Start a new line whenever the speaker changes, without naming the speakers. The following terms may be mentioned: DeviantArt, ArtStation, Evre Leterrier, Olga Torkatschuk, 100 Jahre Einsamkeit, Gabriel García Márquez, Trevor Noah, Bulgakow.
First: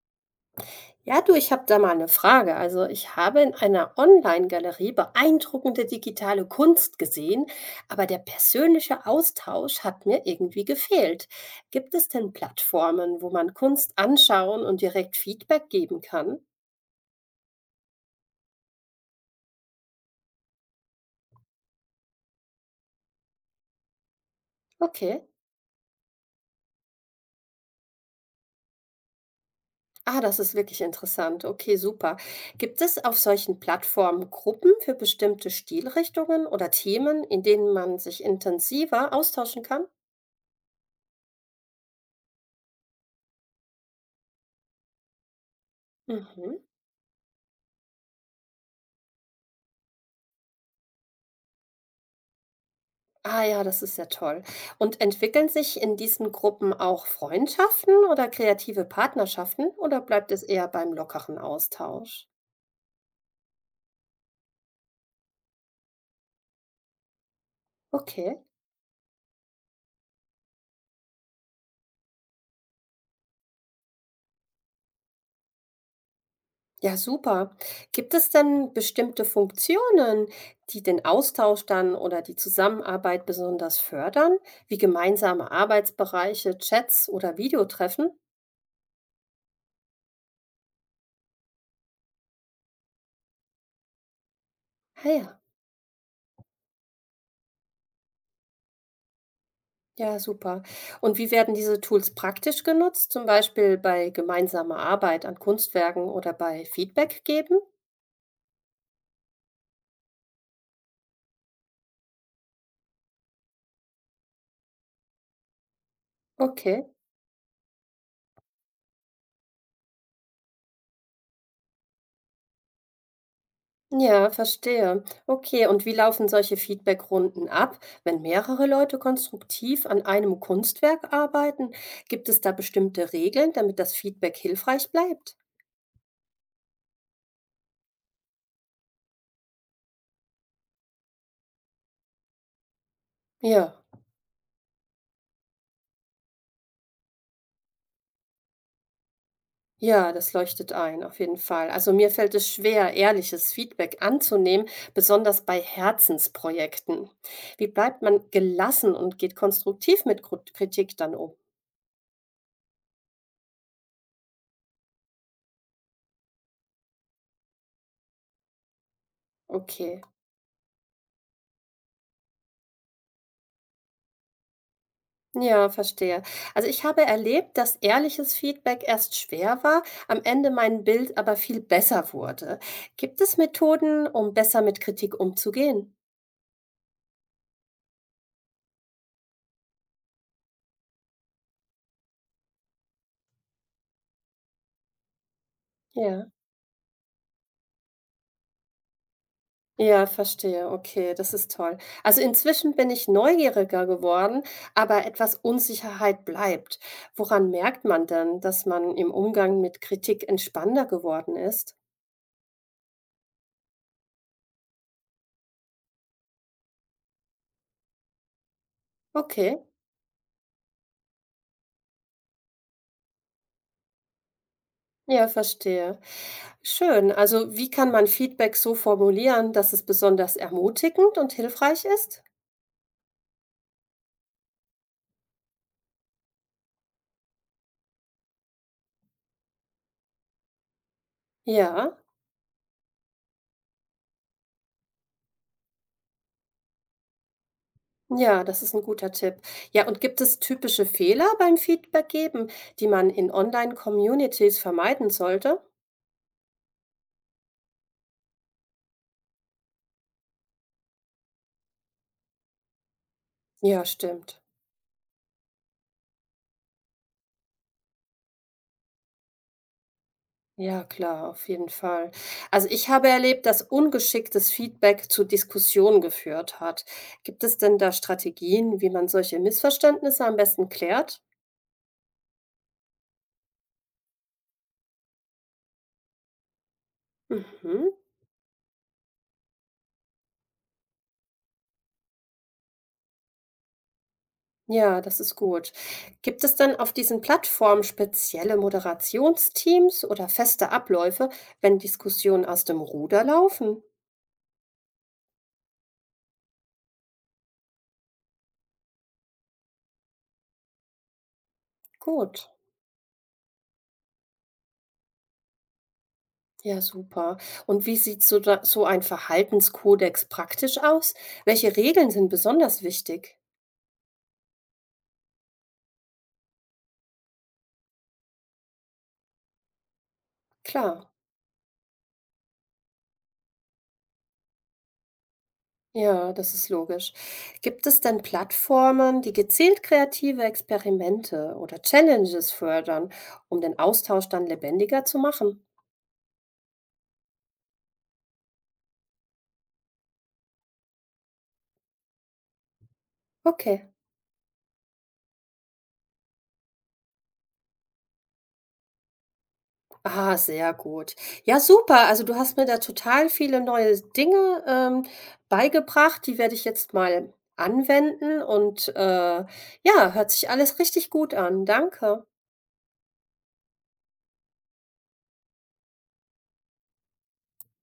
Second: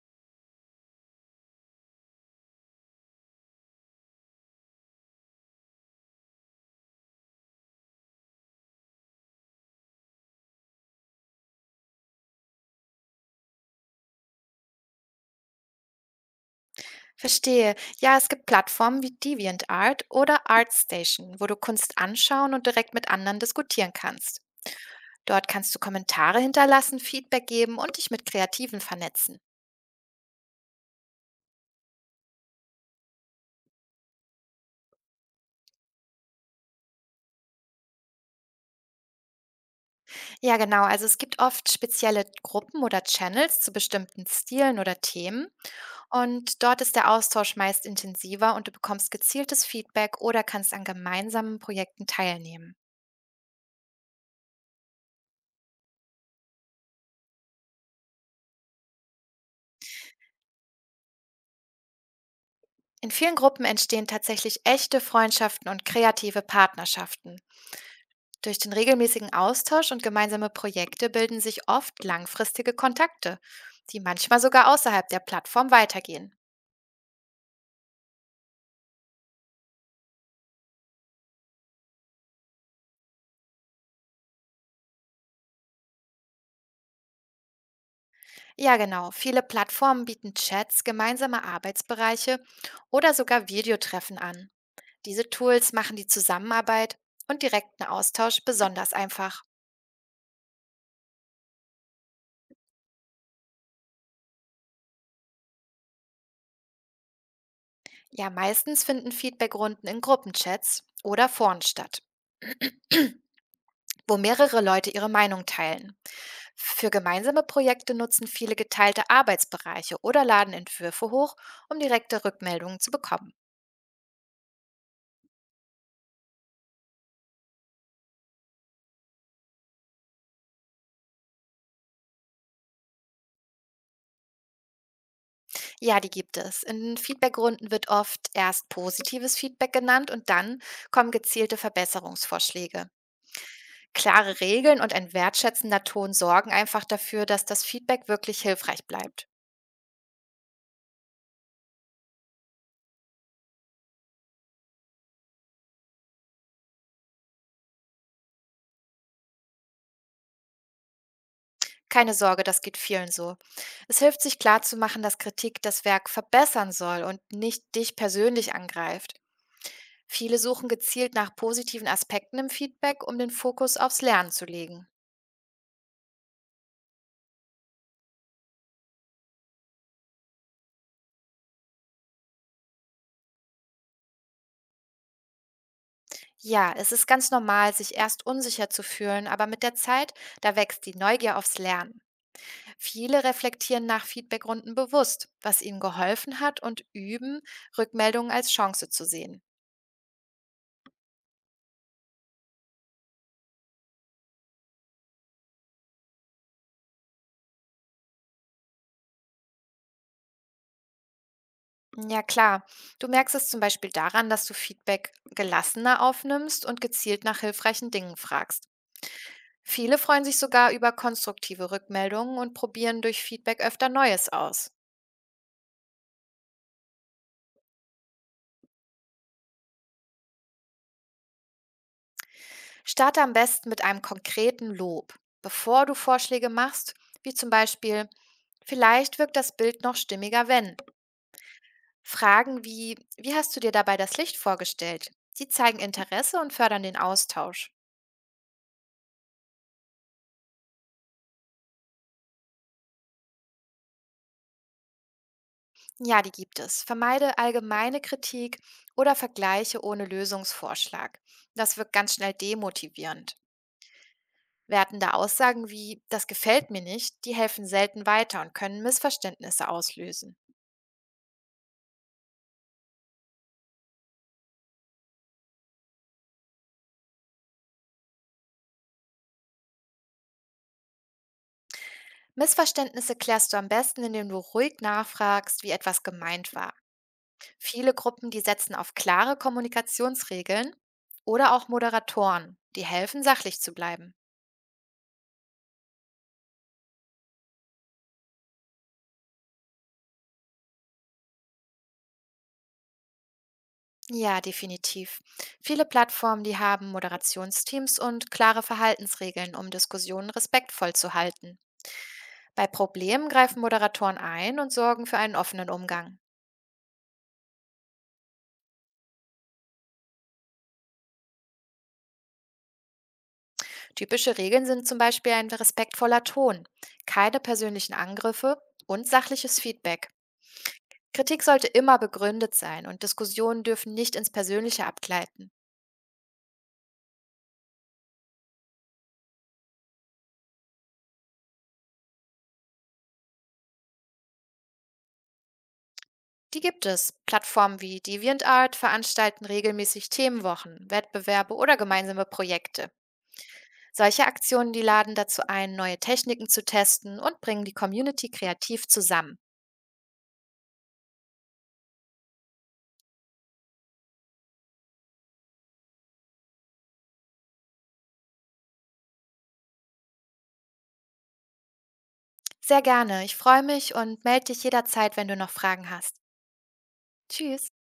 Ja, du, ich habe da mal eine Frage. Also, ich habe in einer Online-Galerie beeindruckende digitale Kunst gesehen, aber der persönliche Austausch hat mir irgendwie gefehlt. Gibt es denn Plattformen, wo man Kunst anschauen und direkt Feedback geben kann?
Verstehe. Ja, es gibt Plattformen wie DeviantArt oder ArtStation, wo du Kunst anschauen und direkt mit anderen diskutieren kannst.
Okay.
Dort kannst du Kommentare hinterlassen, Feedback geben und dich mit Kreativen vernetzen.
Ah, das ist wirklich interessant. Okay, super. Gibt es auf solchen Plattformen Gruppen für bestimmte Stilrichtungen oder Themen, in denen man sich intensiver austauschen kann?
Ja, genau. Also es gibt oft spezielle Gruppen oder Channels zu bestimmten Stilen oder Themen.
Mhm.
Und dort ist der Austausch meist intensiver und du bekommst gezieltes Feedback oder kannst an gemeinsamen Projekten teilnehmen.
Ah ja, das ist ja toll. Und entwickeln sich in diesen Gruppen auch Freundschaften oder kreative Partnerschaften oder bleibt es eher beim lockeren Austausch?
In vielen Gruppen entstehen tatsächlich echte Freundschaften und kreative Partnerschaften.
Okay,
Durch den regelmäßigen Austausch und gemeinsame Projekte bilden sich oft langfristige Kontakte, die manchmal sogar außerhalb der Plattform weitergehen.
ja super. Gibt es denn bestimmte Funktionen, die den Austausch dann oder die Zusammenarbeit besonders fördern, wie gemeinsame Arbeitsbereiche, Chats oder Videotreffen?
Ja, genau. Viele Plattformen bieten Chats, gemeinsame Arbeitsbereiche oder sogar Videotreffen an.
Ah
Diese
ja.
Tools machen die Zusammenarbeit und direkten Austausch besonders einfach.
Ja, super. Und wie werden diese Tools praktisch genutzt, zum Beispiel bei gemeinsamer Arbeit an Kunstwerken oder bei Feedback geben?
Ja, meistens finden Feedbackrunden in Gruppenchats oder Foren statt, wo mehrere Leute ihre Meinung teilen.
Okay.
Für gemeinsame Projekte nutzen viele geteilte Arbeitsbereiche oder laden Entwürfe hoch, um direkte Rückmeldungen zu bekommen.
Ja, verstehe. Okay, und wie laufen solche Feedbackrunden ab, wenn mehrere Leute konstruktiv an einem Kunstwerk arbeiten? Gibt es da bestimmte Regeln, damit das Feedback hilfreich bleibt?
Ja, die gibt es. In Feedbackrunden wird oft erst positives Feedback genannt und dann kommen gezielte Verbesserungsvorschläge.
Ja.
Klare Regeln und ein wertschätzender Ton sorgen einfach dafür, dass das Feedback wirklich hilfreich bleibt.
Ja, das leuchtet ein, auf jeden Fall. Also mir fällt es schwer, ehrliches Feedback anzunehmen, besonders bei Herzensprojekten. Wie bleibt man gelassen und geht konstruktiv mit Kritik dann um?
Keine Sorge, das geht vielen so. Es hilft sich klarzumachen, dass Kritik das Werk verbessern soll und nicht dich persönlich angreift.
Okay,
Viele suchen gezielt nach positiven Aspekten im Feedback, um den Fokus aufs Lernen zu legen.
ja, verstehe. Also ich habe erlebt, dass ehrliches Feedback erst schwer war, am Ende mein Bild aber viel besser wurde. Gibt es Methoden, um besser mit Kritik umzugehen?
Ja, es ist ganz normal, sich erst unsicher zu fühlen, aber mit der Zeit, da wächst die Neugier aufs Lernen. Viele reflektieren nach Feedbackrunden bewusst, was ihnen
Ja.
geholfen hat und üben, Rückmeldungen als Chance zu sehen.
Ja, verstehe. Okay, das ist toll. Also inzwischen bin ich neugieriger geworden, aber etwas Unsicherheit bleibt. Woran merkt man denn, dass man im Umgang mit Kritik entspannter geworden ist?
Ja klar, du merkst es zum Beispiel daran, dass du Feedback gelassener aufnimmst und gezielt nach hilfreichen Dingen fragst.
Okay,
Viele freuen sich sogar über konstruktive Rückmeldungen und probieren durch Feedback öfter Neues aus.
ja, verstehe. Schön. Also wie kann man Feedback so formulieren, dass es besonders ermutigend und hilfreich ist?
Starte am besten mit einem konkreten Lob, bevor du Vorschläge machst, wie zum Beispiel, vielleicht wirkt das Bild noch stimmiger, wenn.
Ja.
Fragen wie, wie hast du dir dabei das Licht vorgestellt? Die zeigen Interesse und fördern den Austausch.
Ja, das ist ein guter Tipp. Ja, und gibt es typische Fehler beim Feedback geben, die man in Online-Communities vermeiden sollte?
Ja, die gibt es. Vermeide allgemeine Kritik oder Vergleiche ohne Lösungsvorschlag. Das wirkt ganz schnell demotivierend.
Ja, stimmt.
Wertende Aussagen wie, das gefällt mir nicht, die helfen selten weiter und können Missverständnisse auslösen.
Ja, klar, auf jeden Fall. Also ich habe erlebt, dass ungeschicktes Feedback zu Diskussionen geführt hat. Gibt es denn da Strategien, wie man solche Missverständnisse am besten klärt?
Missverständnisse klärst du am besten, indem du ruhig nachfragst, wie etwas gemeint war.
Mhm.
Viele Gruppen, die setzen auf klare Kommunikationsregeln oder auch Moderatoren, die helfen, sachlich zu bleiben.
Ja, das ist gut. Gibt es denn auf diesen Plattformen spezielle Moderationsteams oder feste Abläufe, wenn Diskussionen aus dem Ruder laufen?
Ja, definitiv. Viele Plattformen, die haben Moderationsteams und klare Verhaltensregeln, um Diskussionen respektvoll zu halten.
Gut.
Bei Problemen greifen Moderatoren ein und sorgen für einen offenen Umgang.
Ja, super. Und wie sieht so, da, so ein Verhaltenskodex praktisch aus? Welche Regeln sind besonders wichtig?
Typische Regeln sind zum Beispiel ein respektvoller Ton, keine persönlichen Angriffe und sachliches Feedback.
Klar.
Kritik sollte immer begründet sein und Diskussionen dürfen nicht ins Persönliche abgleiten.
Ja, das ist logisch. Gibt es denn Plattformen, die gezielt kreative Experimente oder Challenges fördern, um den Austausch dann lebendiger zu machen?
Die gibt es. Plattformen wie DeviantArt veranstalten regelmäßig Themenwochen, Wettbewerbe oder gemeinsame Projekte.
Okay.
Solche Aktionen, die laden dazu ein, neue Techniken zu testen und bringen die Community kreativ zusammen.
Ah, sehr gut. Ja, super. Also du hast mir da total viele neue Dinge beigebracht. Die werde ich jetzt mal anwenden und ja, hört sich alles richtig gut an. Danke.
Sehr gerne. Ich freue mich und melde dich jederzeit, wenn du noch Fragen hast. Tschüss.